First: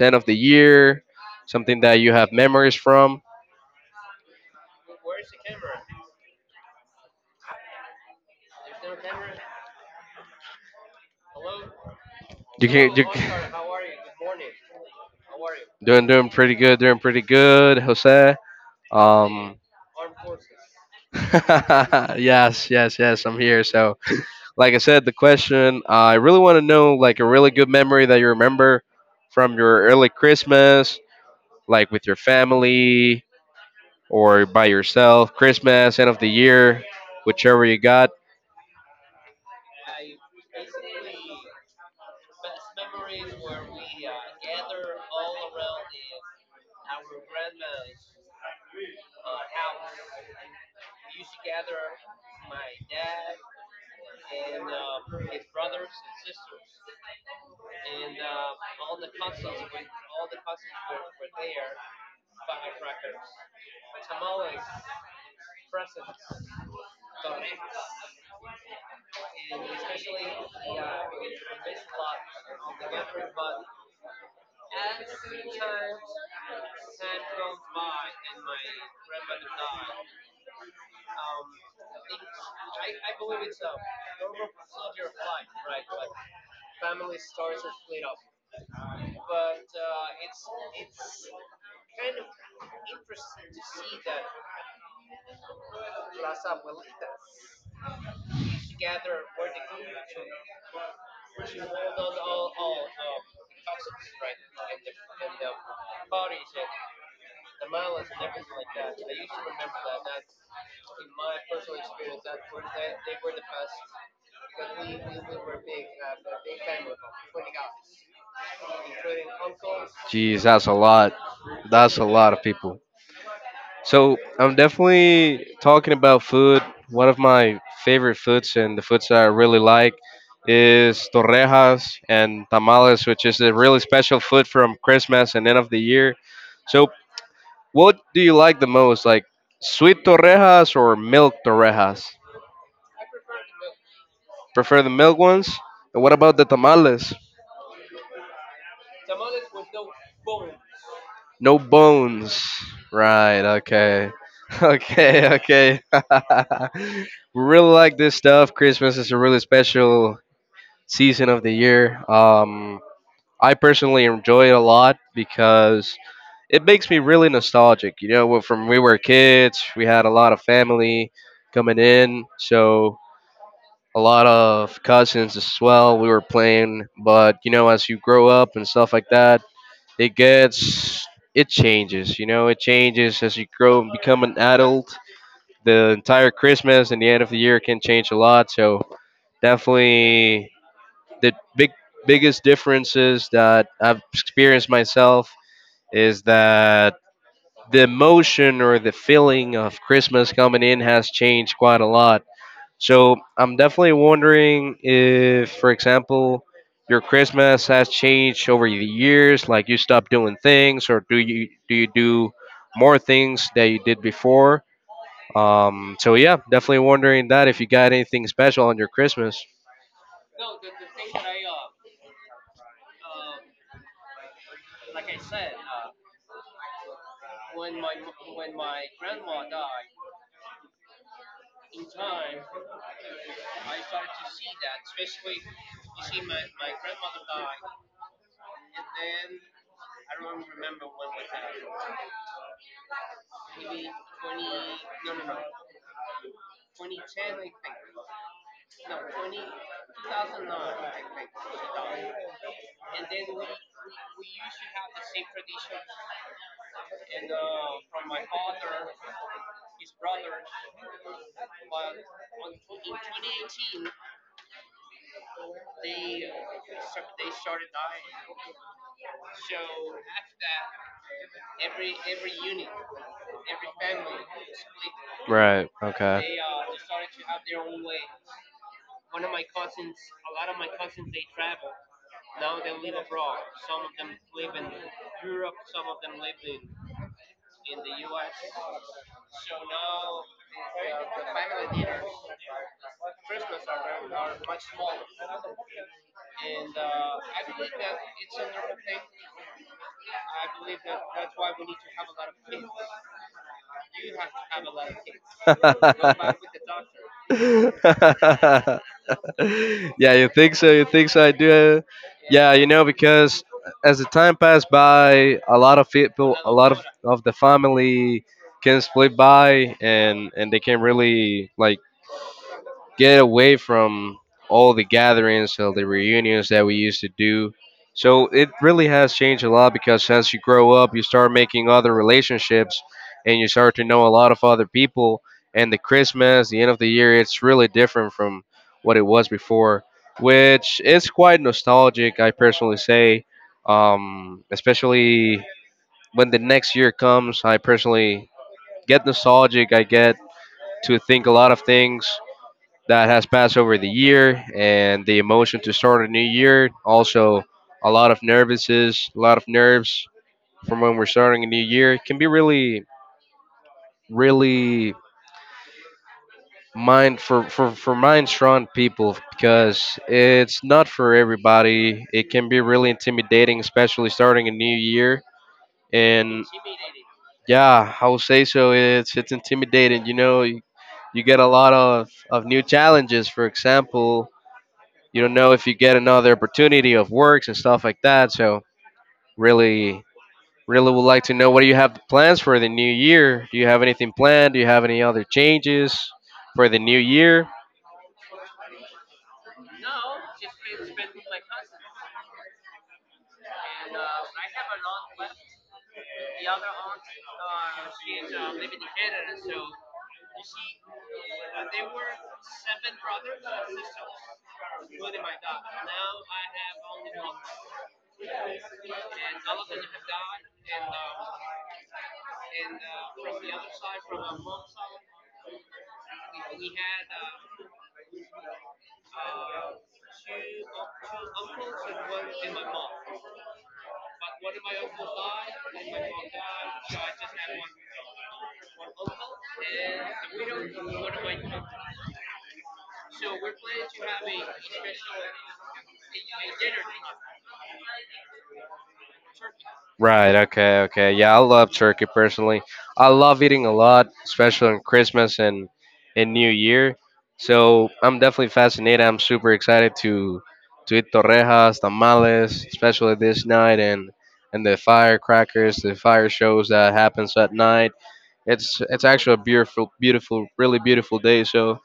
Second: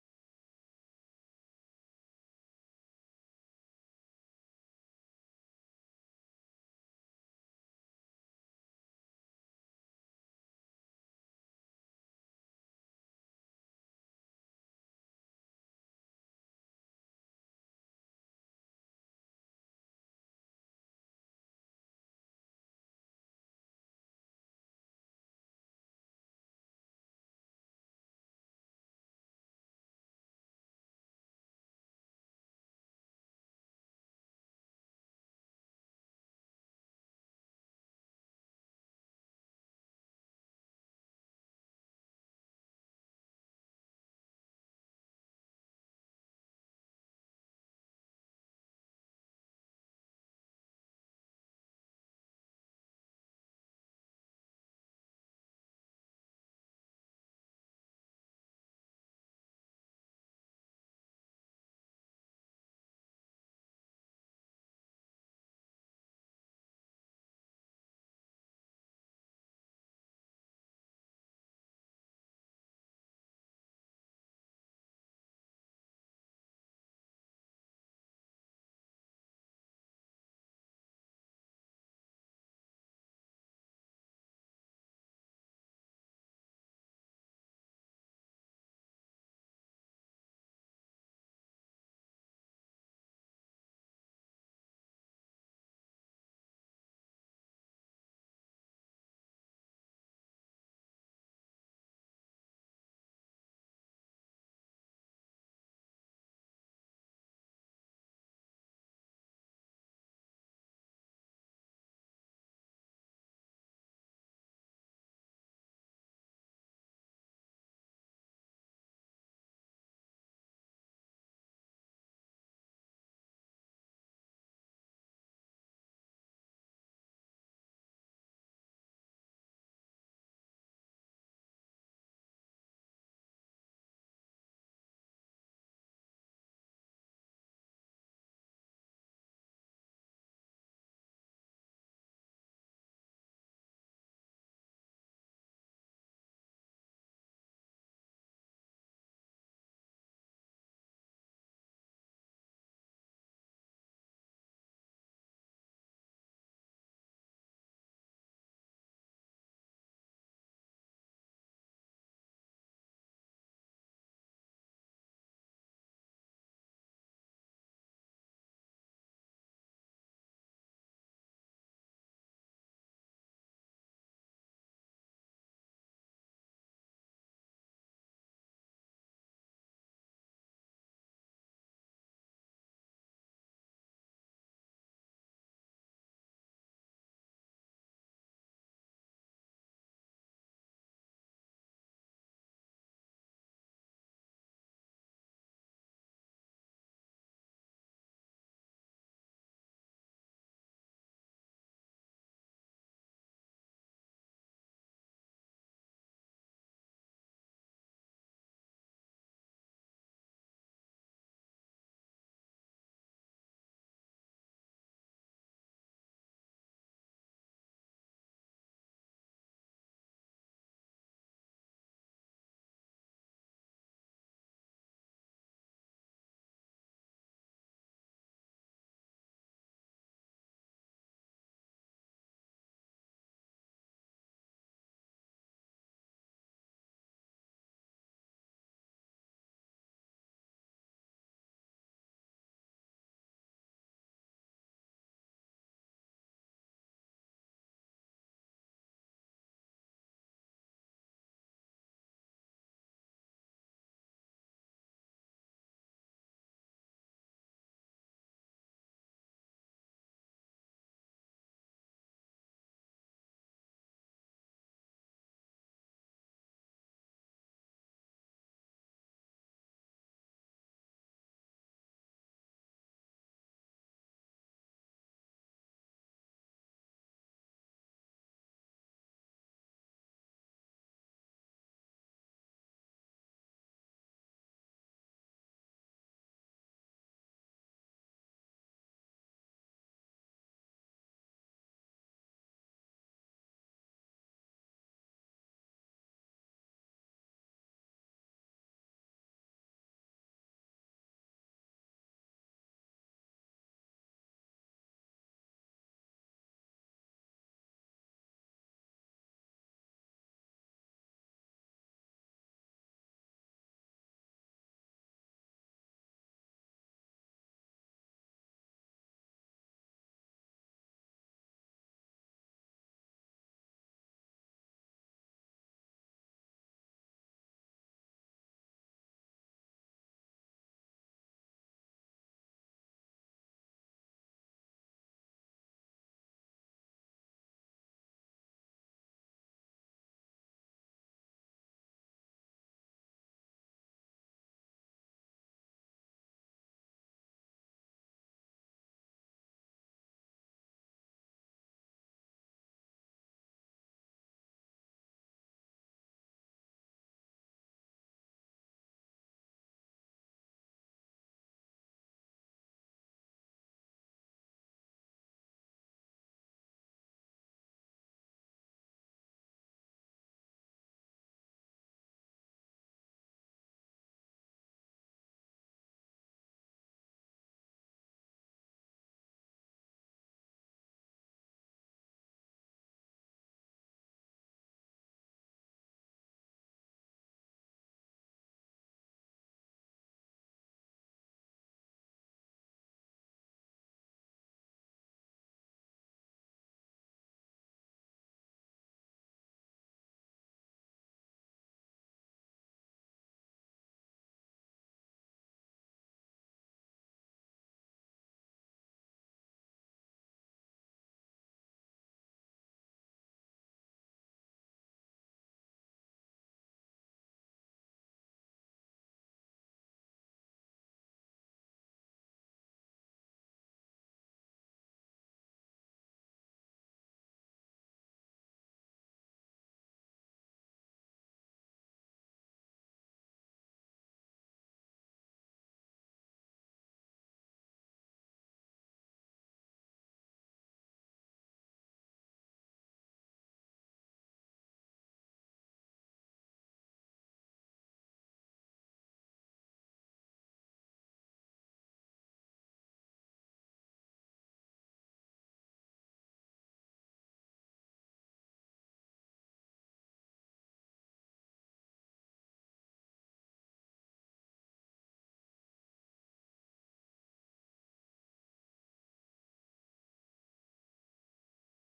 end of the year, something that you have memories from? You can, you. Doing pretty good. Doing pretty good, Jose. Um, yes, yes, yes. I'm here. So, like I said, the question I really want to know, like a really good memory that you remember from your early Christmas, like with your family or by yourself, Christmas, end of the year, whichever you got. Jeez, that's a lot. That's a lot of people. So I'm definitely talking about food. One of my favorite foods and the foods that I really like is torrejas and tamales, which is a really special food from Christmas and end of the year. So what do you like the most, like sweet torrejas or milk torrejas? Prefer the milk ones. And what about the tamales? No bones. Right. Okay. Okay. Okay. we really like this stuff. Christmas is a really special season of the year. I personally enjoy it a lot because it makes me really nostalgic. From we were kids, we had a lot of family coming in, so a lot of cousins as well. We were playing, but you know, as you grow up and stuff like that, it gets. It changes. You know, it changes as you grow and become an adult. The entire Christmas and the end of the year can change a lot. So definitely the biggest differences that I've experienced myself is that the emotion or the feeling of Christmas coming in has changed quite a lot. So I'm definitely wondering if, for example, your Christmas has changed over the years, like you stopped doing things, or do you do more things that you did before? So yeah, definitely wondering that if you got anything special on your Christmas. So after that, every unit, every family is split. Right. Okay. They started to have their own way. No matter with the doctor. Yeah, you think so? You think so? I do. Yeah, yeah. You know, because as the time passed by, a lot of people, a lot of the family can split by, and they can really like get away from all the gatherings and the reunions that we used to do. So it really has changed a lot because as you grow up, you start making other relationships and you start to know a lot of other people. And the Christmas, the end of the year, it's really different from what it was before, which is quite nostalgic, I personally say. Especially when the next year comes, I personally get nostalgic. I get to think a lot of things that has passed over the year and the emotion to start a new year. Also, a lot of nervousness, a lot of nerves from when we're starting a new year. It can be really, really mind for mind strong people because it's not for everybody. It can be really intimidating, especially starting a new year. And yeah, I will say so. It's intimidating. You know, you get a lot of new challenges. For example, you don't know if you get another opportunity of works and stuff like that. So really, really would like to know what do you have plans for the new year? Do you have anything planned? Do you have any other changes for the new year? Right. Okay. Okay. Yeah, I love turkey personally. I love eating a lot, especially on Christmas and in New Year. So I'm definitely fascinated. I'm super excited to eat torrejas, tamales, especially this night and the firecrackers, the fire shows that happens at night. It's actually a beautiful, beautiful, really beautiful day. So,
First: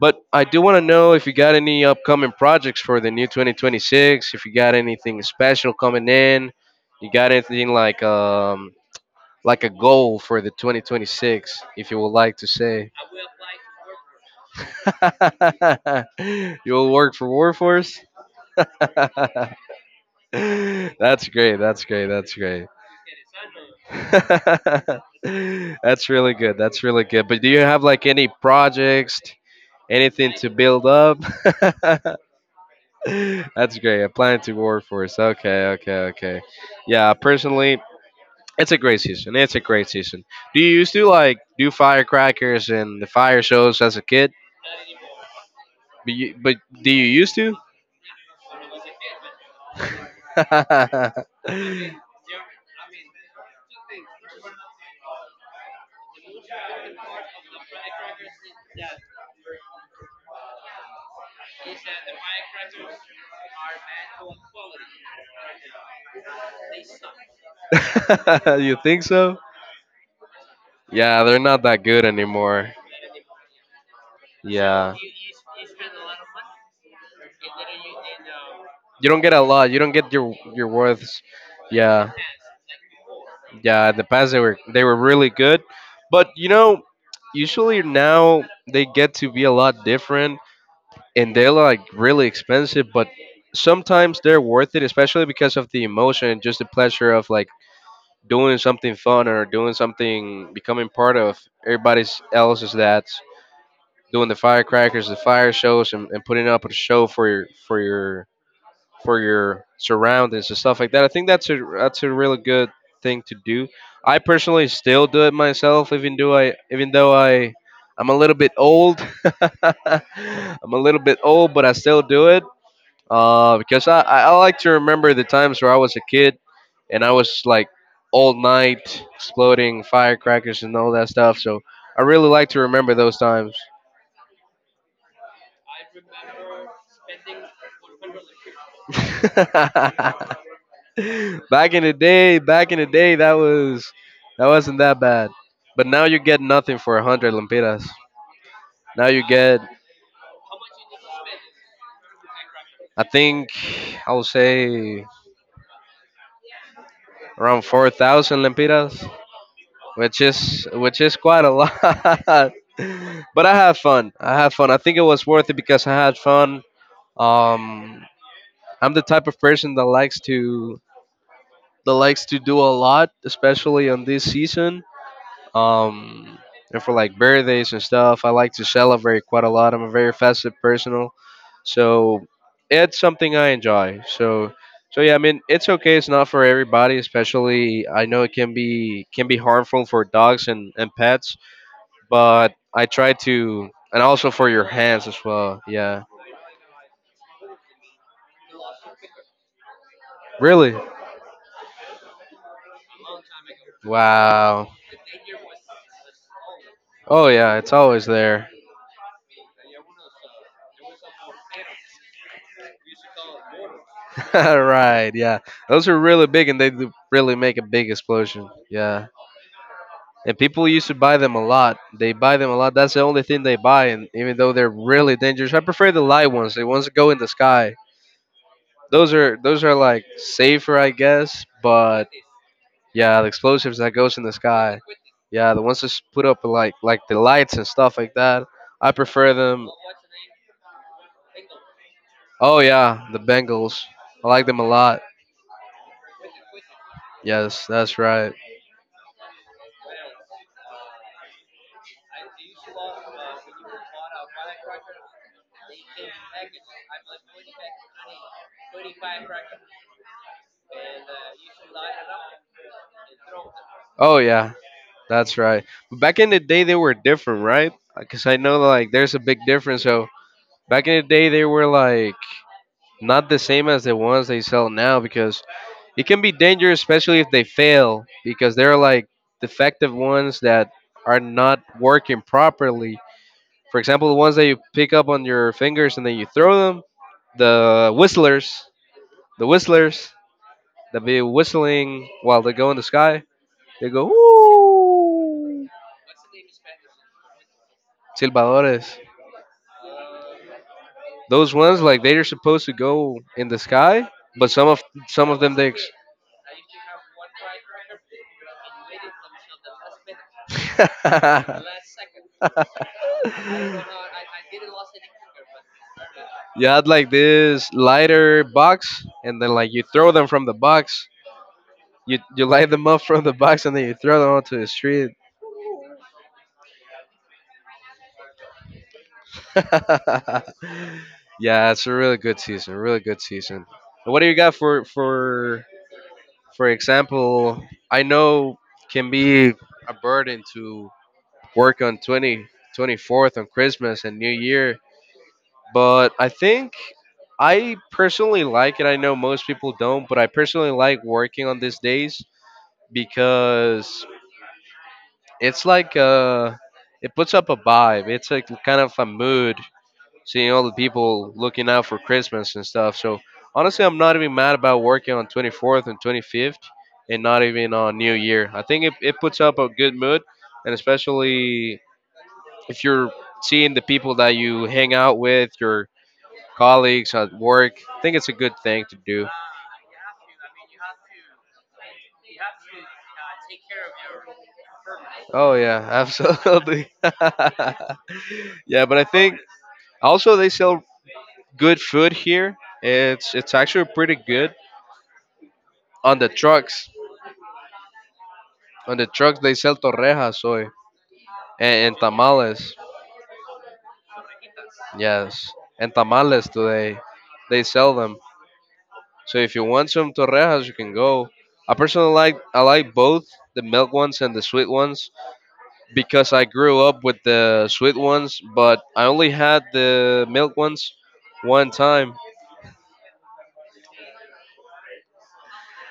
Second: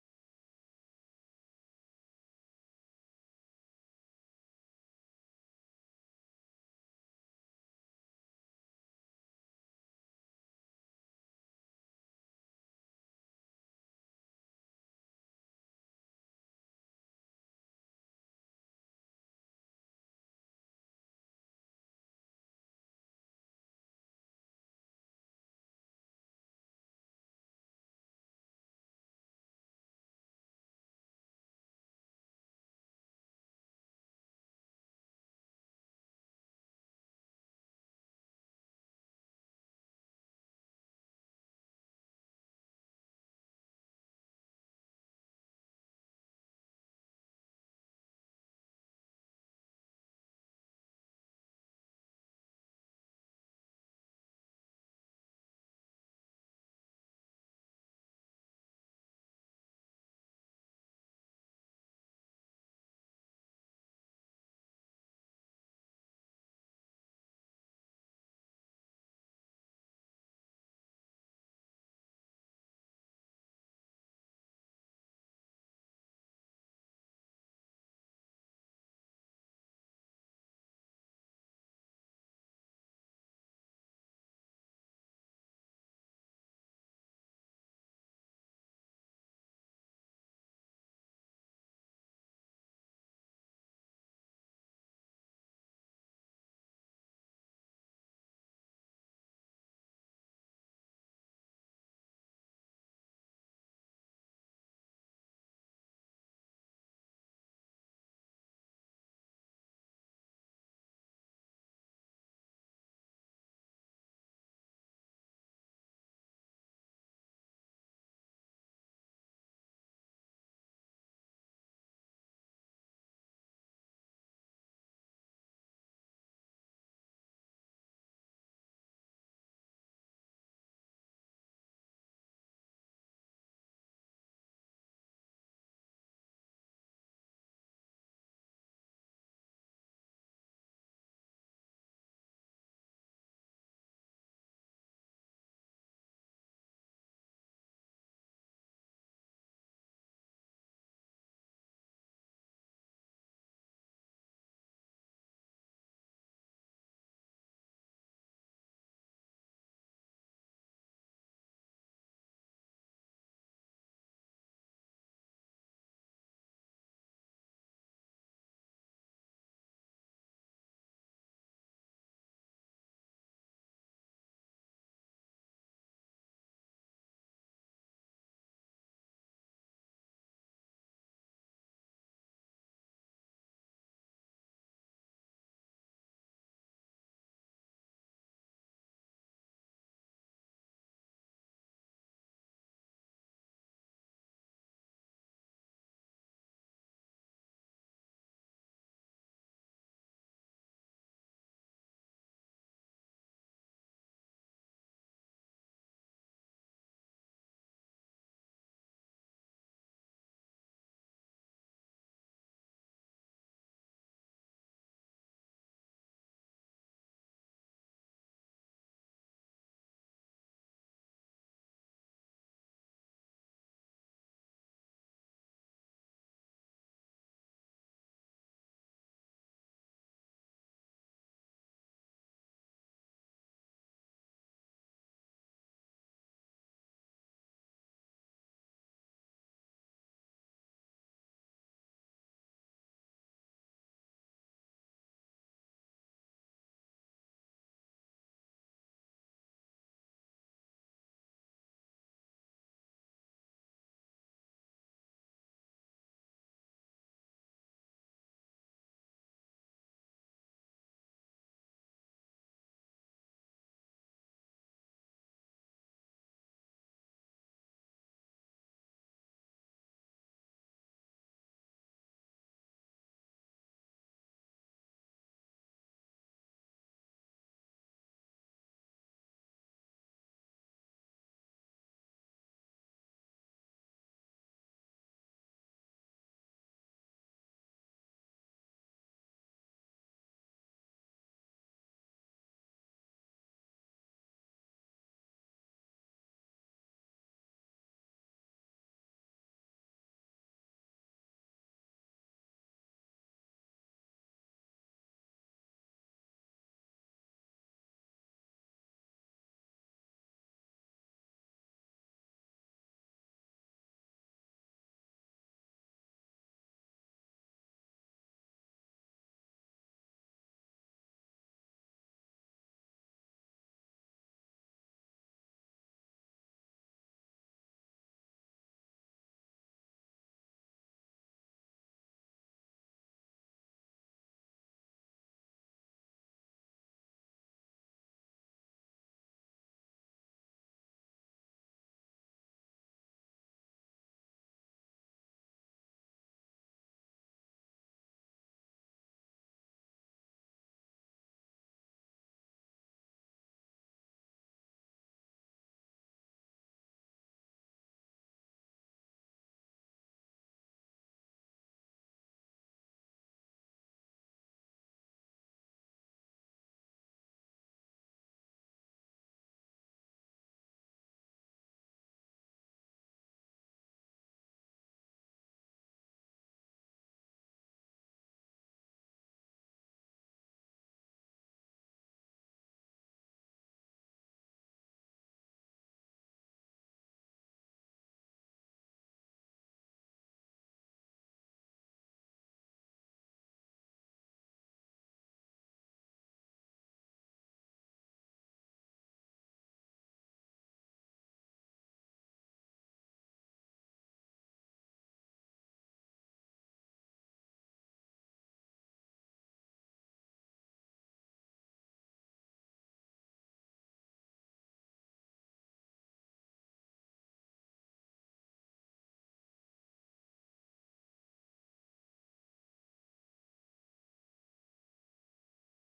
but I do want to know if you got any upcoming projects for the new 2026. If you got anything special coming in, you got anything like a goal for the 2026, if you would like to say. You will work for Warforce. That's great. That's great. That's great. That's really good. That's really good. But do you have like any projects? Anything to build up? That's great. Applying to workforce. Okay, okay, okay. Yeah, personally, it's a great season. It's a great season. Do you used to like do firecrackers and the fire shows as a kid? But do you used to? You think so? Yeah, they're not that good anymore. Yeah. You don't get a lot. You don't get your worths. Yeah. Yeah, in the past they were really good, but you know, usually now they get to be a lot different and they're like really expensive, but sometimes they're worth it, especially because of the emotion and just the pleasure of like doing something fun or doing something becoming part of everybody's else's that's doing the firecrackers, the fire shows, and, putting up a show for your for your surroundings and stuff like that. I think that's a really good thing to do. I personally still do it myself, even though I'm a little bit old. I'm a little bit old, but I still do it because I I like to remember the times where I was a kid and I was like all night exploding firecrackers and all that stuff. So I really like to remember those times. Back in the day, that wasn't that bad. But now you get nothing for a hundred lempiras. Now you get, I think, I'll say around 4,000 lempiras, which is quite a lot. But I had fun. I had fun. I think it was worth it because I had fun. Um, I'm the type of person that likes to do a lot, especially on this season. Um, and for like birthdays and stuff, I like to celebrate quite a lot. I'm a very festive personal, so it's something I enjoy. So yeah, I mean, it's okay. It's not for everybody, especially I know it can be harmful for dogs and pets, but I try to, and also for your hands as well. Yeah, really. Wow. Oh yeah, it's always there. Right. Yeah, those are really big, and they do really make a big explosion. Yeah. And people used to buy them a lot. They buy them a lot. That's the only thing they buy, and even though they're really dangerous, I prefer the light ones. The ones that go in the sky. Those are like safer, I guess. But yeah, the explosives that goes in the sky. Yeah, the ones that's put up like the lights and stuff like that. I prefer them. Oh yeah, the Bengals. I like them a lot. Yes, that's right. Oh yeah, that's right. But back in the day, they were different, right? Because I know like there's a big difference. So back in the day, they were like not the same as the ones they sell now because it can be dangerous, especially if they fail, because they're like defective ones that are not working properly. For example, the ones that you pick up on your fingers and then you throw them, the whistlers, the whistlers that be whistling while they go in the sky, they go, ooh, silbadores. Those ones like they are supposed to go in the sky, but some of them dicks. You had like this lighter box, and then like you throw them from the box. You light them up from the box, and then you throw them onto the street. Yeah, it's a really good season. Really good season. And what do you got for for example? I know can be a burden to work on twenty twenty fourth on Christmas and New Year. But I think I personally like it. I know most people don't, but I personally like working on these days because it's like it puts up a vibe. It's like kind of a mood seeing all the people looking out for Christmas and stuff. So honestly, I'm not even mad about working on 24th and 25th and not even on New Year. I think it puts up a good mood and especially if you're seeing the people that you hang out with, your colleagues at work, I think it's a good thing to do. Oh yeah, absolutely. yeah, but I think also they sell good food here. It's actually pretty good on the trucks. On the trucks they sell torrejas hoy and tamales. Yes, and tamales today. They sell them. So if you want some torrejas, you can go. I like both the milk ones and the sweet ones, because I grew up with the sweet ones, but I only had the milk ones one time.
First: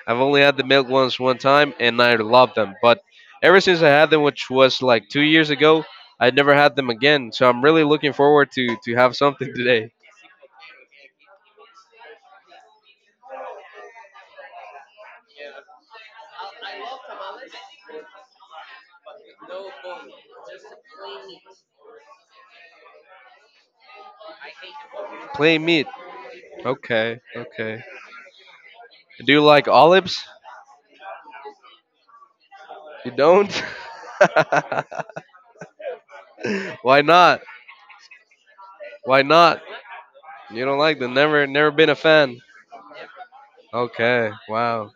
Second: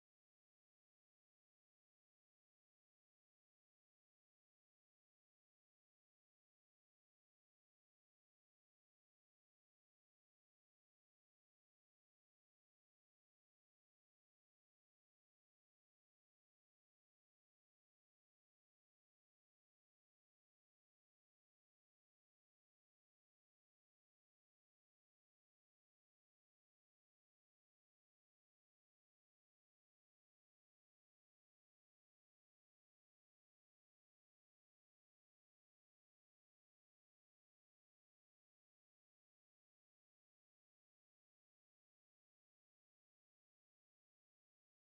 I've only had the milk ones one time, and I love them. But ever since I had them, which was like 2 years ago, I never had them again. So I'm really looking forward to have something today. Plain meat. Okay, okay. Do you like olives? You don't? Why not? Why not? You don't like them? Never, never been a fan. Okay. Wow.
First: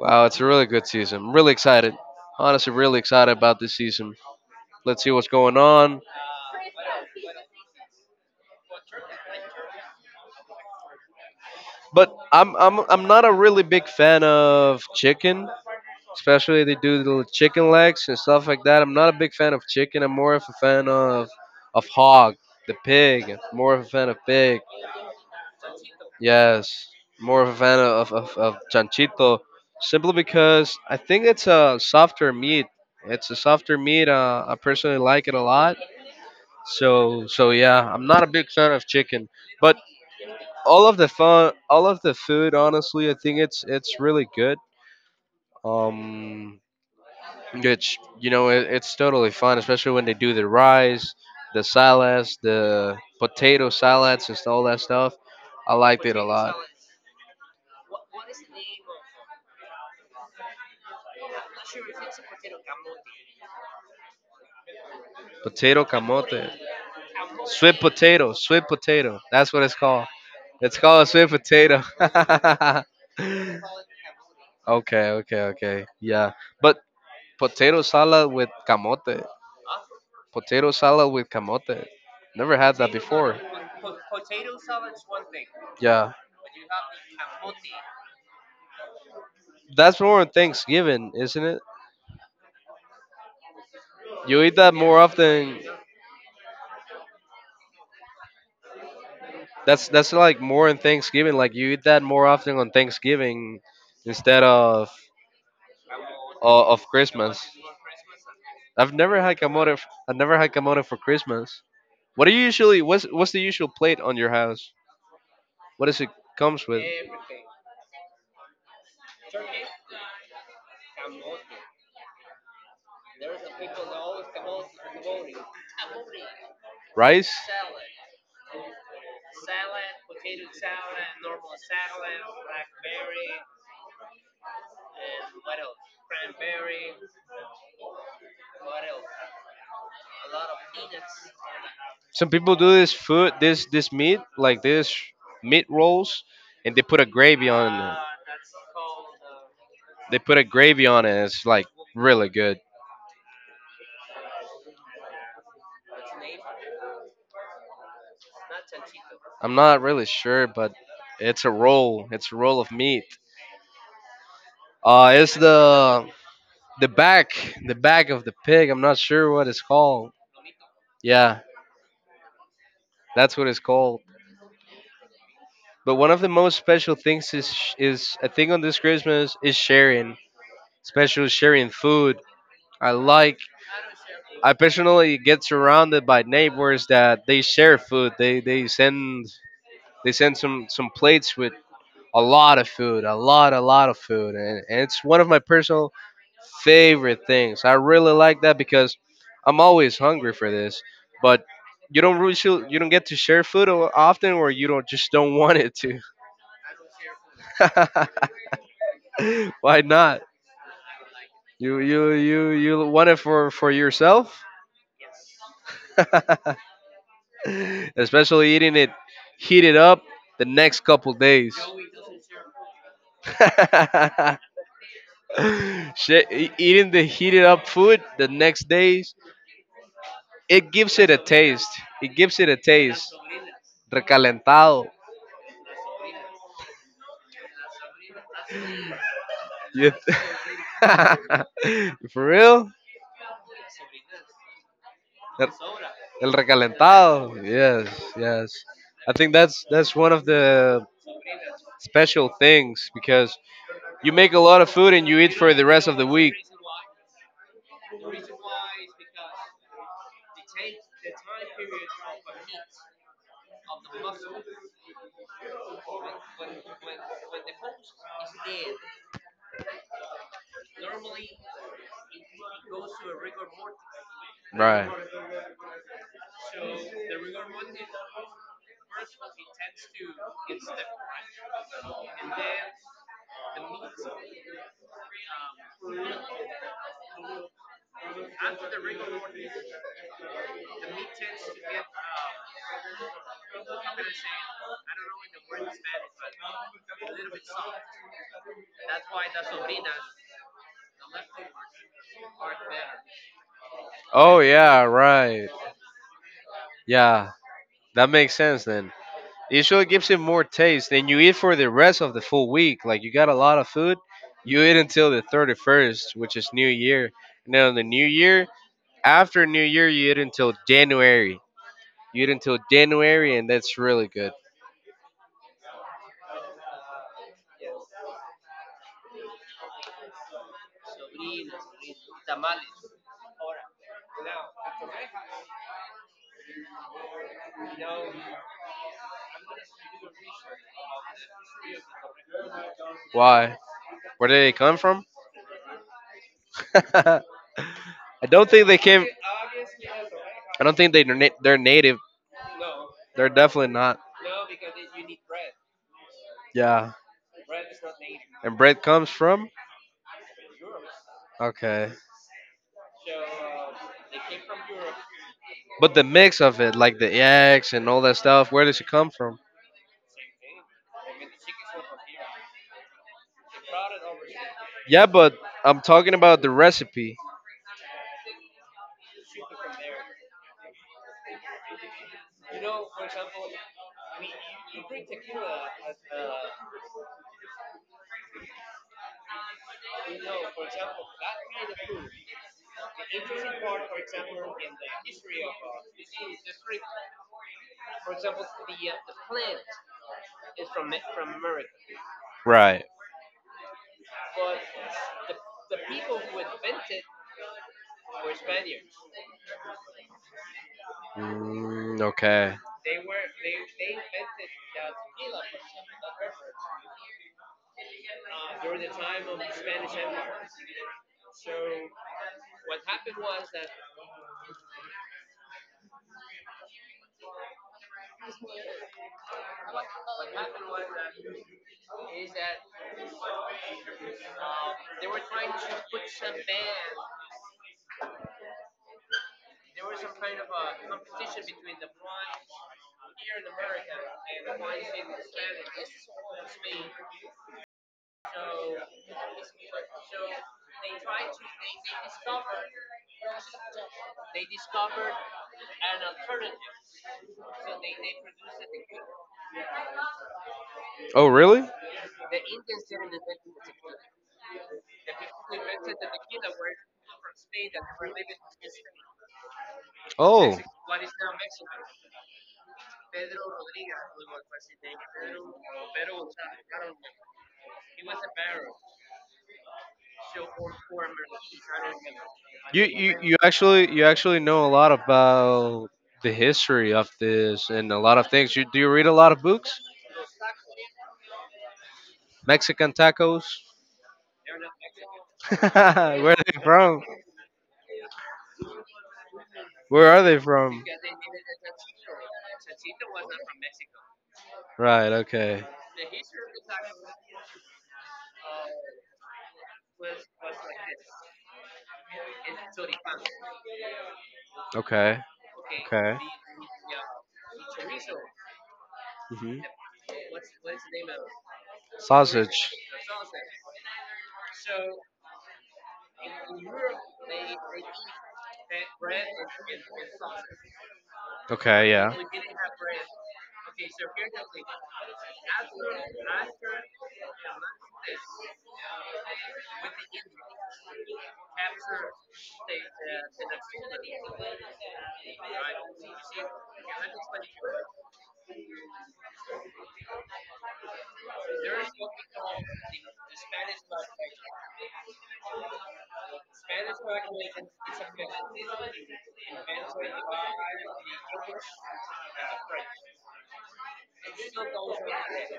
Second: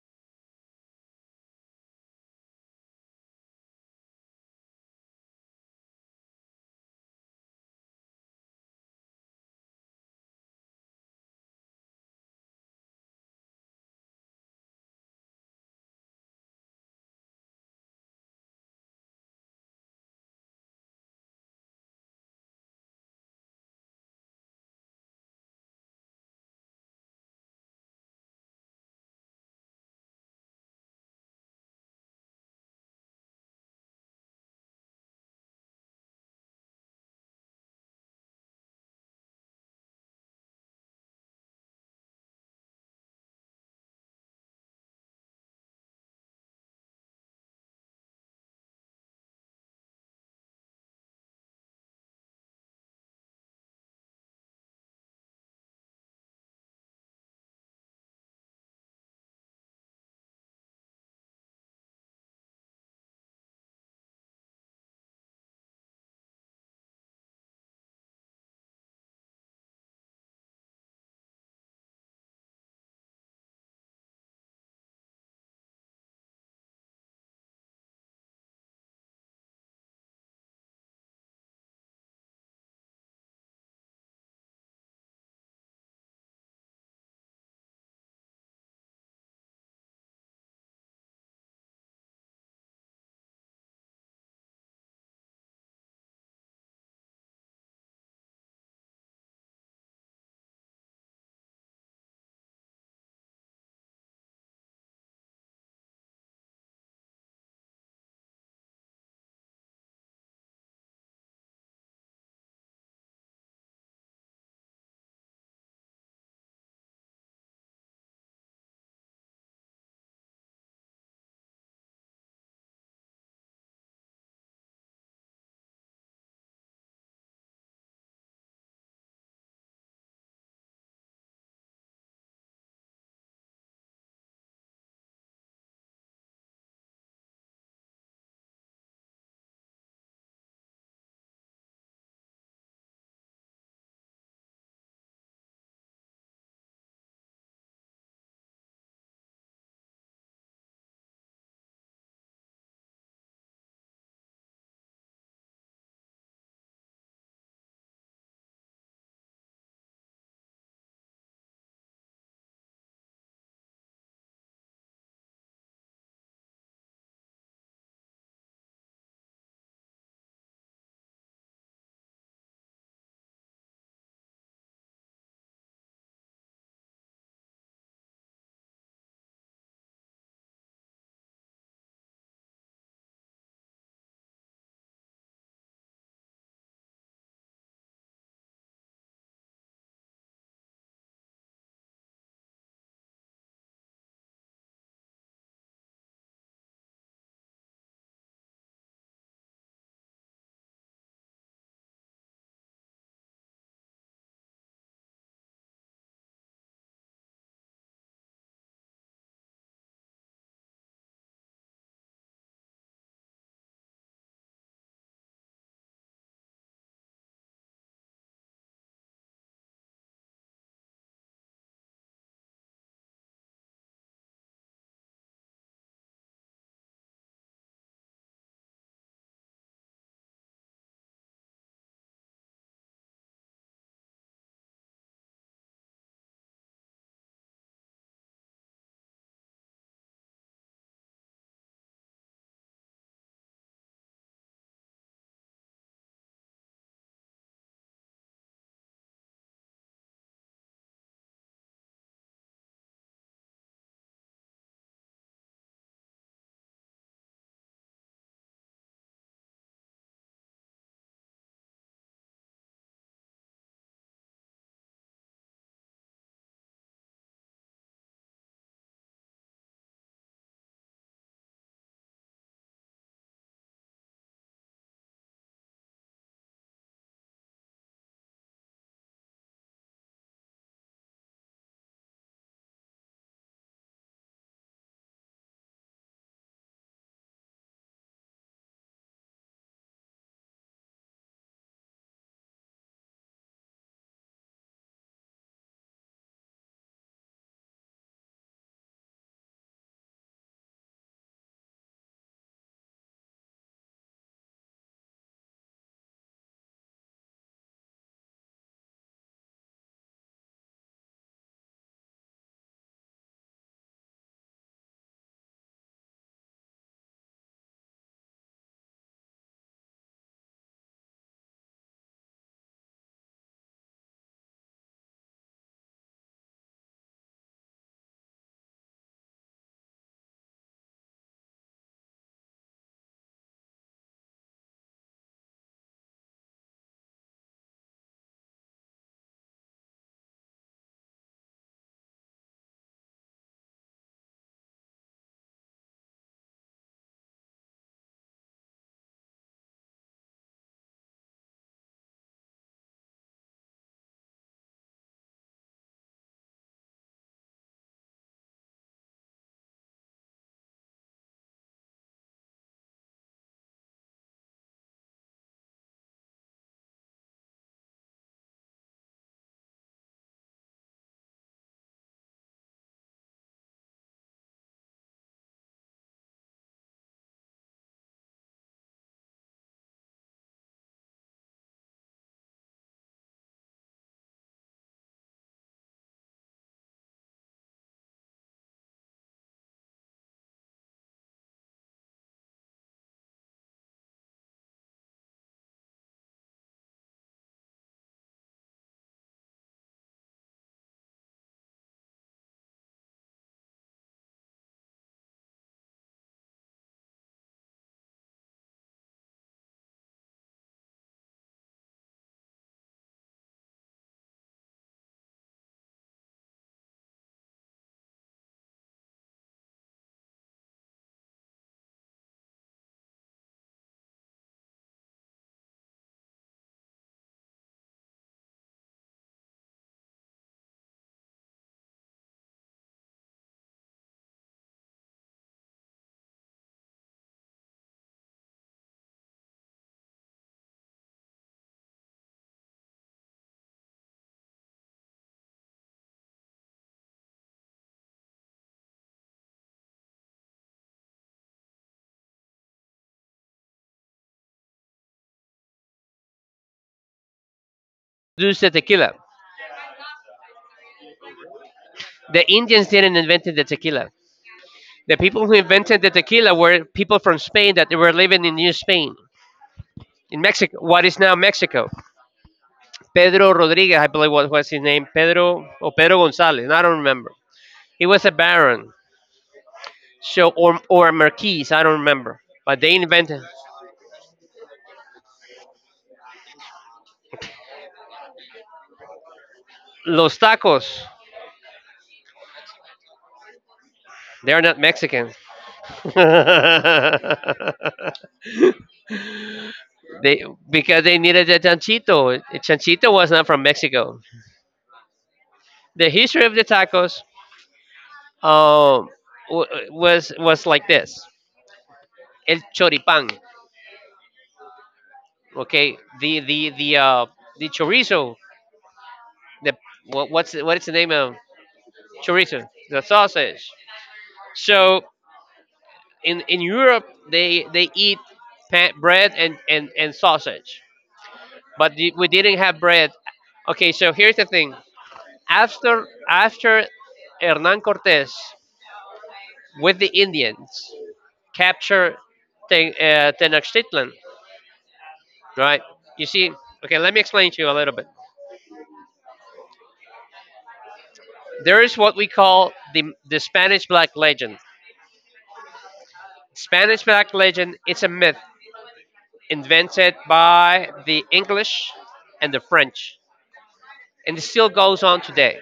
Wow, it's a really good season. I'm really excited. Honestly, really excited about this season. Let's see what's going on. But I'm not a really big fan of chicken, especially they do the chicken legs and stuff like that. I'm not a big fan of chicken. I'm more of a fan of hog, the pig. More of a fan of pig. Yes, more of a fan of chanchito, simply because I think it's a softer meat. It's a softer meat. I personally like it a lot. So yeah, I'm not a big fan of chicken, but all of the fun, all of the food, honestly, I think it's really good. Um, it's you know it, it's totally fun, especially when they do the rice, the salads, the potato salads, and all that stuff. I liked it a lot. Potato camote, sweet potato, sweet potato. That's what it's called. It's called a sweet potato. Okay, okay, okay. Yeah, but potato salad with camote. Potato salad with camote. Never had that before. Yeah, that's more on Thanksgiving, isn't it? You eat that more often. That's like more on Thanksgiving. Like you eat that more often on Thanksgiving instead of Christmas. I've never had camote. I've never had camote for Christmas. What do you usually? What's the usual plate on your house? What does it comes with? Rice. Some people do this food, this meat, like this meat rolls, and they put a gravy on it. They put a gravy on it. It's like really good. I'm not really sure, but it's a roll. It's a roll of meat. It's the the back, the back of the pig. I'm not sure what it's called. Yeah, that's what it's called. But one of the most special things is, I think on this Christmas, is sharing, especially sharing food. I like I personally get surrounded by neighbors that they share food. They send some plates with a lot of food, a lot of food, and it's one of my personal favorite things. I really like that because I'm always hungry for this, but you don't really shou- you don't get to share food often, or you don't just don't want it to. Why not? You want it for yourself? especially eating it heated up the next couple days. Shit, eating the heated up food the next days, it gives it a taste. It gives it a taste. Recalentado. You- For real? El recalentado. Yes, yes. I think that's one of the special things because you make a lot of food and you eat for the rest of the week. Right. Oh yeah, right. Yeah, that makes sense then. It sure gives it more taste. Then you eat for the rest of the full week. Like you got a lot of food, you eat until the 31st, which is New Year. And then on the New Year, after New Year, you eat until January. You eat until January, and that's really good. Why? Where did they come from? I don't think they came. I don't think they're native. They're definitely not. Yeah. And bread comes from? Okay. But the mix of it, like the eggs and all that stuff, where does it come from? Yeah, but I'm talking about the recipe. Right. Okay. Produce the tequila. Oh, really? The Indians didn't invent the tequila. The people who invented the tequila were people from Spain that were living in New Spain, in Oh. Mexico, what is now Mexico. Pedro Rodriguez, I believe what was his name, Pedro or Pedro Gonzalez, I don't remember. He was a baron, so or a marquis, I don't remember. But You, they you you invented actually you actually know a lot about the history of this and a lot of things. You do you read a lot of books? los tacos. Mexican tacos? They're not Mexican. they Where are they from? Where are they from? because they needed a chanchito. A chanchito was not from Mexico. Right. Okay. The history of the tacos um, w- was like this: el choripán. Okay. Okay, Okay. The chorizo. hmm The what is the name of chorizo? Sausage. The sausage. So in Europe they eat bread and sausage, Okay. but Yeah. the, we didn't have bread. Okay, so here's the thing: after Hernan Cortes with the Indians capture Tenochtitlan, right? You see, okay, let me explain to you a little bit. There is what we call the Spanish Black Legend. Spanish Black Legend, it's a myth invented by the English and the French, and it still goes on today.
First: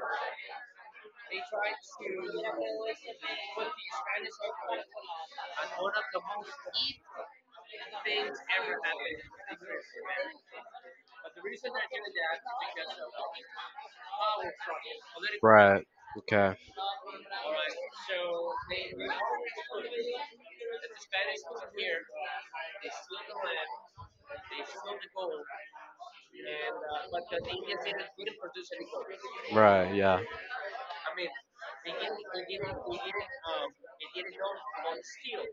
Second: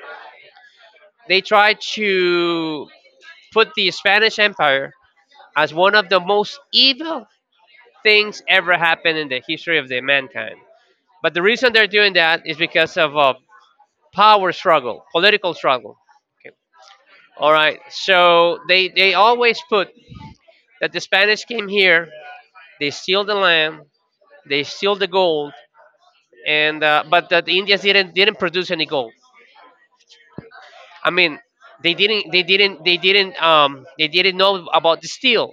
They try to put the Spanish Empire as one of the most evil things ever happened in the history of the mankind. But the reason they're doing that is because of a power struggle, political Right. struggle. Okay? Okay. All right. So they always put that the Spanish came here, they steal the land, they steal the gold, and but that the Indians didn't produce any gold. Right. Yeah. I mean, they didn't they didn't they didn't they didn't know about the steel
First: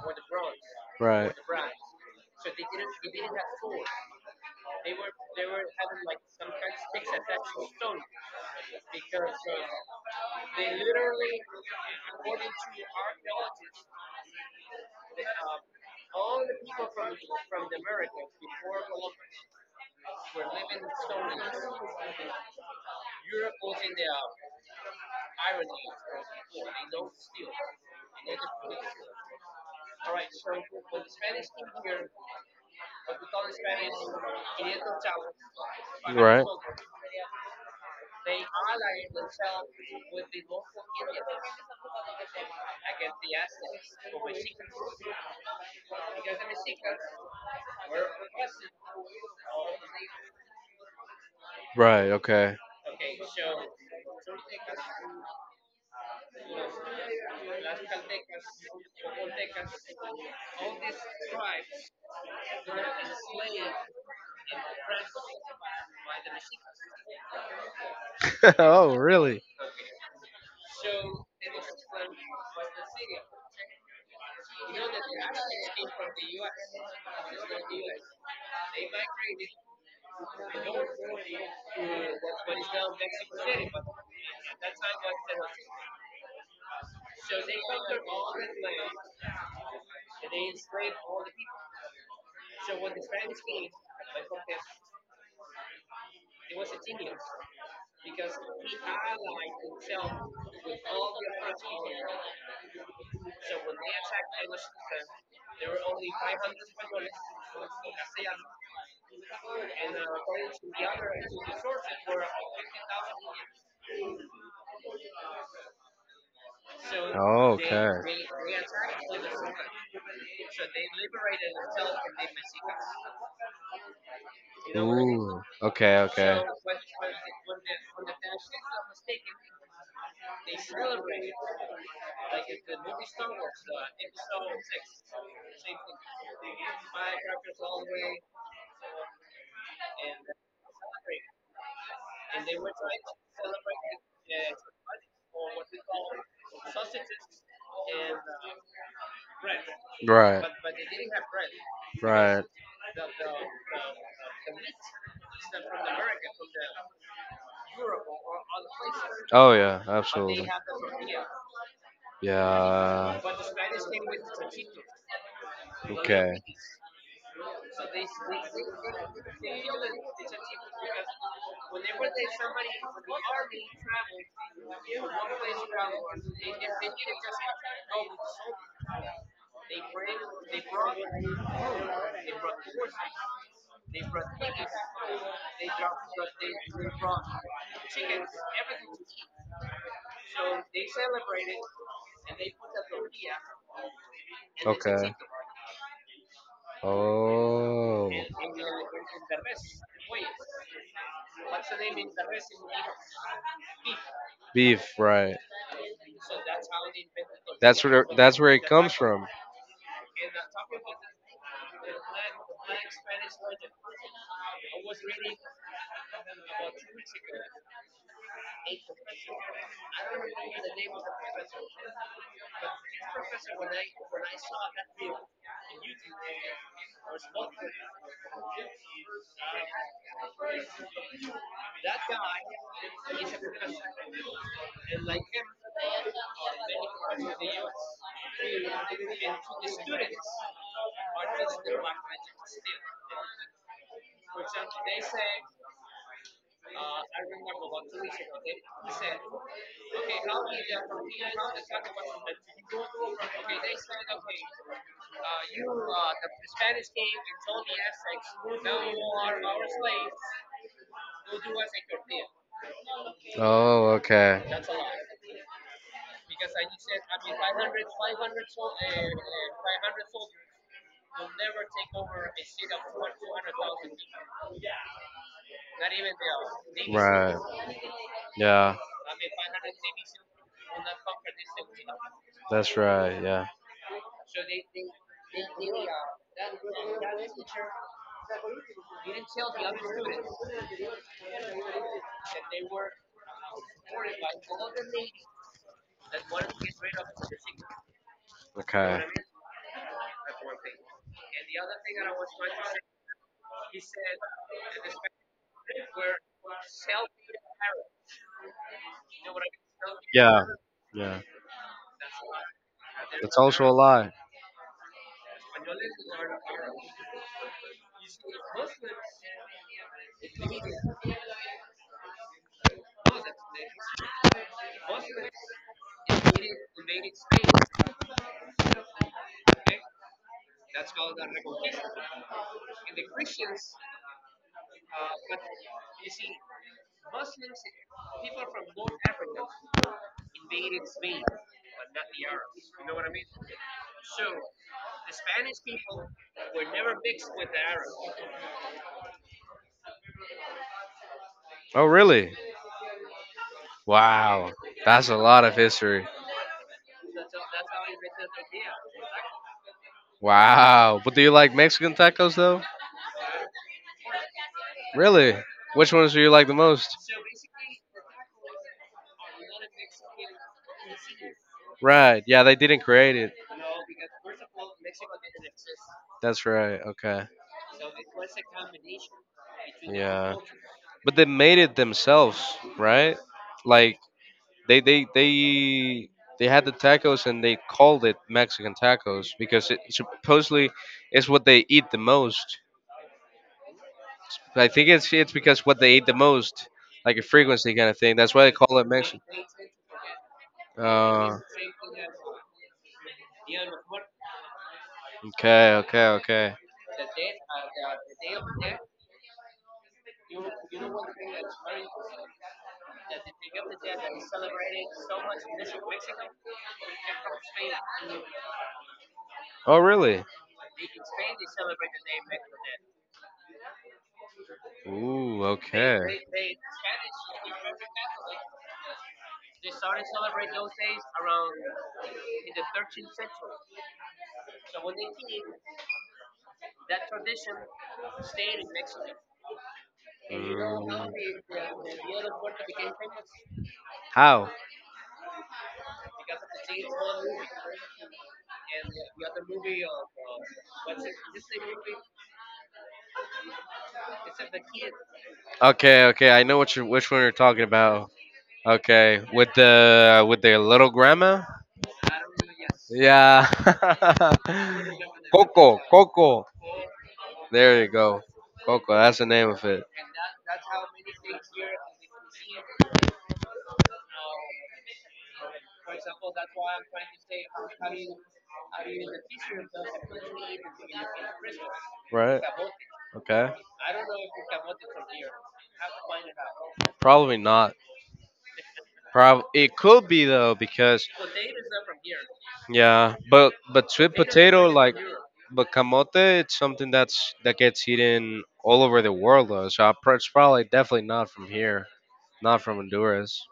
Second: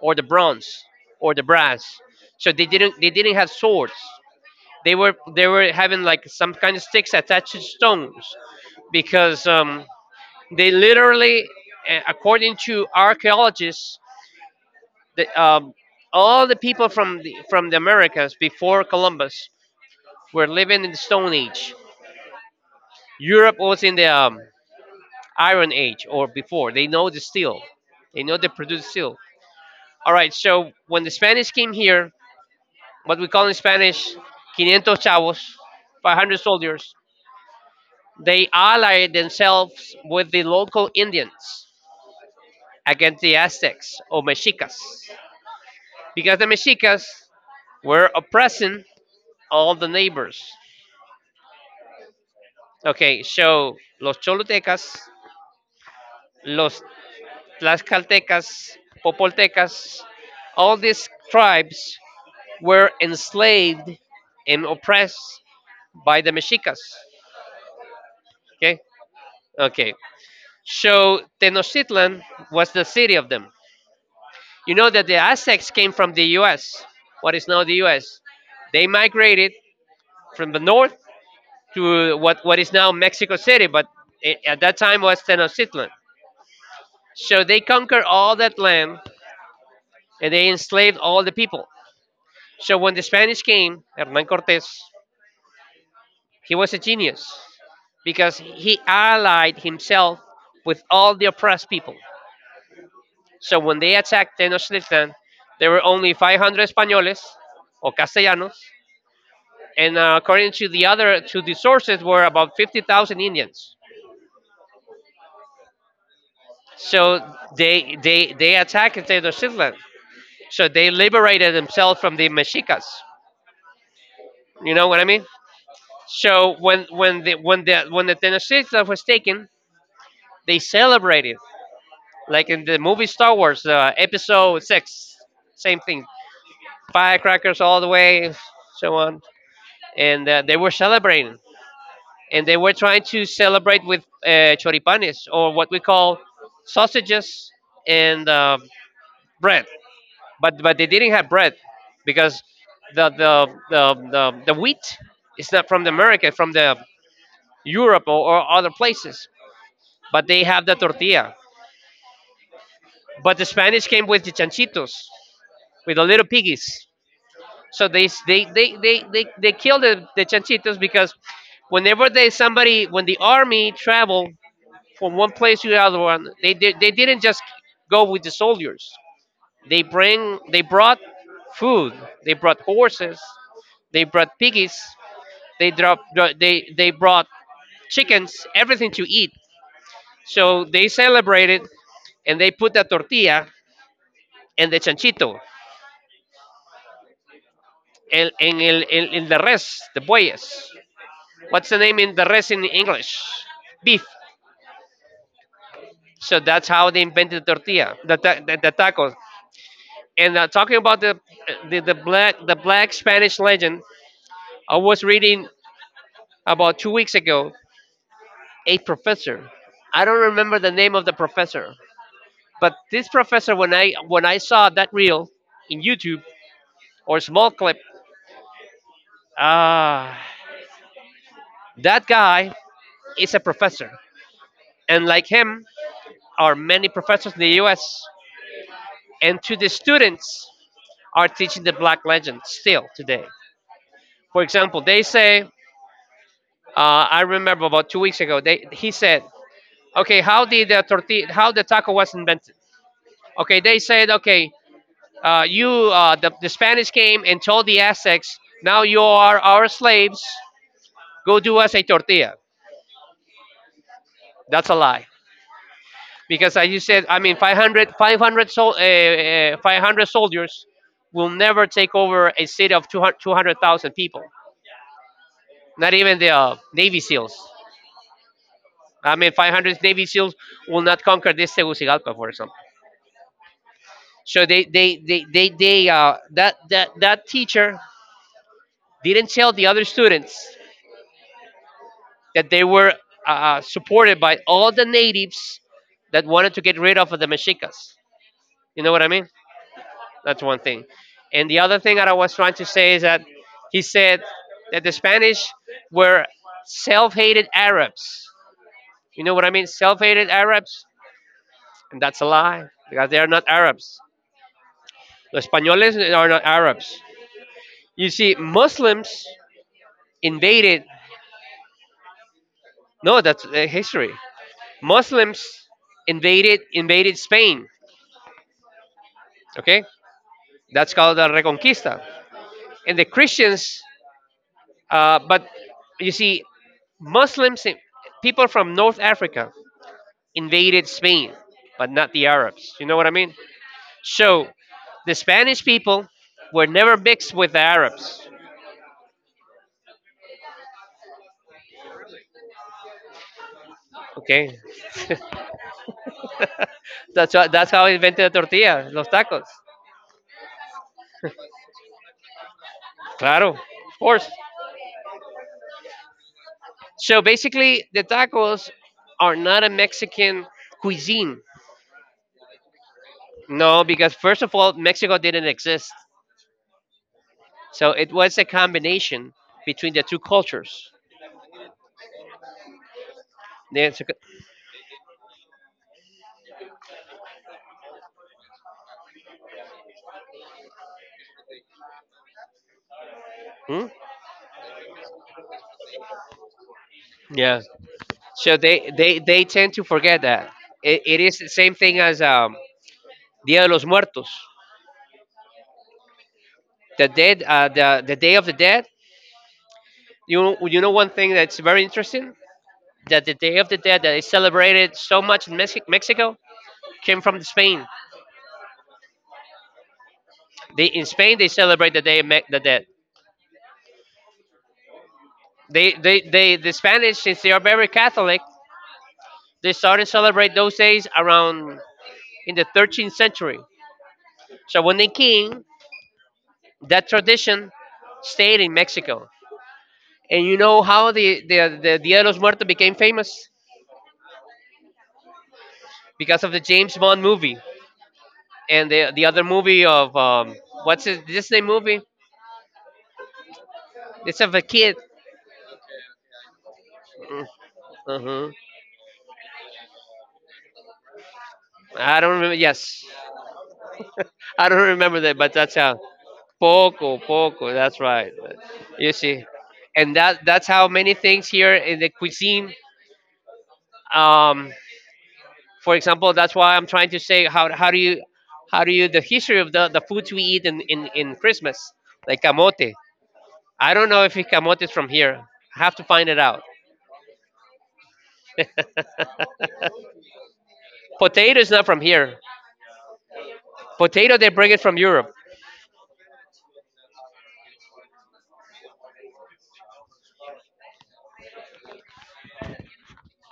or the bronze Right. or the brass. So they didn't have swords. They were having like some kind of sticks attached to stones because they literally, according to archaeologists, the, um, all the people from from the Americas before Columbus were living in the Stone Age. Europe was in the Iron Age or before. They know the steel. They know they produce steel. All right. So when the Spanish came here, what we call in Spanish, quinientos chavos, 500 Right. soldiers, they allied themselves with the local Indians against the Aztecs or Mexicas because the Mexicas were oppressing all the neighbors. Right. Okay. Okay, so los Cholutecas, los Tlaxcaltecas, Popoltecas, all these tribes were enslaved and oppressed by the Mexicas. Okay, Oh, really? okay. So Tenochtitlan was the city of them. You know that the Aztecs came from the U.S. What is now the U.S. They migrated from the north to what is now Mexico City, but it, at that time was Tenochtitlan. So they conquered all that land and they enslaved all the people. So when the Spanish came, Hernan Cortes, he was a genius because he allied himself with all the oppressed people. So when they attacked Tenochtitlan, there were only 500 Españoles or Castellanos, and according to the other to the sources, were about 50,000 Indians. So Oh, okay. they attacked Tenochtitlan. So they liberated themselves from the Mexicas. You know what I mean? Ooh. Okay. Okay. So when the Tenochtitlan was taken, they celebrated like in the movie Star Wars, Episode Six. Same thing, firecrackers all the way, so on, and they were celebrating, and they were trying to celebrate with choripanes or what we call sausages and bread, Right. but they didn't have bread because Right. the wheat is not from the America, from the Europe or other places, Oh yeah, but they absolutely. have the tortilla. Yeah. But the Spanish came with the chanchitos, with the little Okay. piggies. So they kill the chanchitos because when the army travel from one place to the other one, they didn't just go with the soldiers. They brought food. They brought horses. They brought piggies. They drop they brought chickens, everything to eat. So they celebrated and they put the tortilla and the Okay. chanchito, Oh. And the res, the bueyes. What's the name in the res in English? Beef. Beef, right. So that's how they invented the That's tortilla, where that's where it the comes tacos. from. And talking about the, black Spanish legend, I was reading about 2 weeks ago a professor. I don't remember the name of the professor, but this professor, when I saw that reel in YouTube or small clip, ah, that guy is a professor, and like him, are many professors in the US and to the students are teaching the black legend still today. For example, they say, I remember about 2 weeks ago, he said, okay, how did the tortilla, how the taco was invented? Okay, they said, okay, the Spanish came and told the Aztecs, now you are our slaves, go do us a tortilla. Oh, okay. That's a lie, because as you said, I mean, 500 soldiers will never take over a city of 200,000 people. Not even the Navy SEALs. Right. Yeah. I mean, 500 Navy SEALs will not conquer this Tegucigalpa, for example. That's right. Yeah. So that teacher didn't tell the other students that they were supported by all the natives that wanted to get rid of the Mexicas. You know what Okay. I mean? That's one thing. And the other thing that I was trying to say is that he said that the Spanish were self-hated Arabs. You know what I mean? Self-hated Yeah. Arabs, Yeah. and that's a lie because they are That's not also a Arabs. lie. Los españoles are not Arabs. You see, Muslims invaded. No, that's history. Muslims invaded Spain. Okay, that's called the Reconquista. And the Christians, but you see, Muslims, people from North Africa invaded Spain, but not the Arabs. You know what I mean? So the Spanish people were never mixed with the Arabs. Oh, really? Wow, Okay, that's a lot of history. That's how I invented the tortilla, los tacos. Wow, but do you like Mexican tacos though? Claro, of course. Really? Which ones do you like the most? So basically, the tacos are not a Mexican cuisine. Right. Yeah, they didn't create it. No, because first of all, Mexico didn't exist. That's right. Okay. So it was a combination between the two Yeah. cultures. But they made it themselves, right? Like The they they they they had the tacos and they called it Mexican tacos because it supposedly is what they eat the most. Hmm? But I think it's because what they ate the most, like a Yeah. frequency kind of thing. That's why they So call it Mexican. they tend to forget that. It is Oh, the same thing as Dia de los Muertos. okay, okay, okay. The dead, the Day of the Dead. You know one thing that's very interesting? That the Day of the Dead that is celebrated so much in Mexico came from Spain. Oh, really? They, in Spain, they celebrate the Day of the Dead. Ooh, okay. The Spanish, since they are very Catholic, they started to celebrate those days around in the 13th century. So when they came, that tradition stayed in Mexico. And you know how Mm. the Dia de los Muertos became famous? How? Because of the James Bond movie and the other movie of, what's his Disney movie? It's of a kid. Okay, okay. I know what you which one you're talking about. Uh-huh. Okay, with the with their little grandma. I don't remember, yes. Yeah. I don't remember that, but that's Coco, how. Coco. Poco, poco, There you that's go. right. Coco. You That's the see. name of it, And that's how many things here in the cuisine. Um, for example, that's why I'm trying to say how do you the history of the foods we eat in, in Christmas, like right? camote. Okay. I don't know if camote is from here. I have to find it out. Probably not. Prob It could be though because Potato is not from here. yeah, but sweet Potato, they potato bring it like from Europe. but camote, it's something that gets eaten all over the world though. So it's probably definitely not from here, not from Honduras.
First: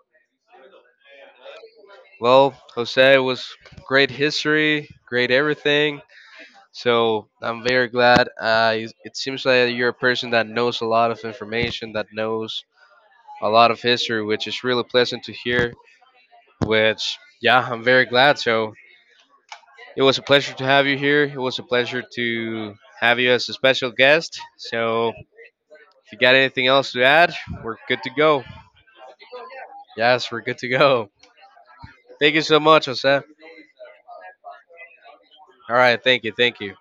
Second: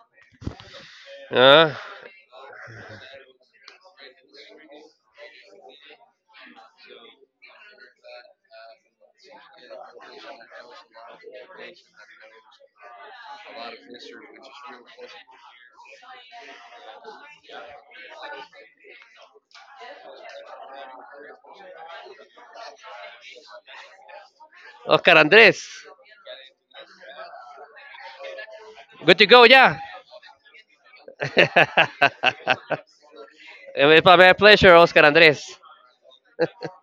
Uh, Well, Jose, it was great history, great everything. So I'm very glad. It it seems like you're a person that knows a lot of information, that knows a lot of history, which is really pleasant to hear. Which yeah, I'm very glad. So it was a pleasure to have you here. It was a pleasure to have you as a special guest. So, Oscar Andres. if you got anything else to add, we're good to go. Good to go, yeah. Yes, we're good to go. Thank you so much, Jose. It's my pleasure, Oscar Andres. All right, thank you, thank you.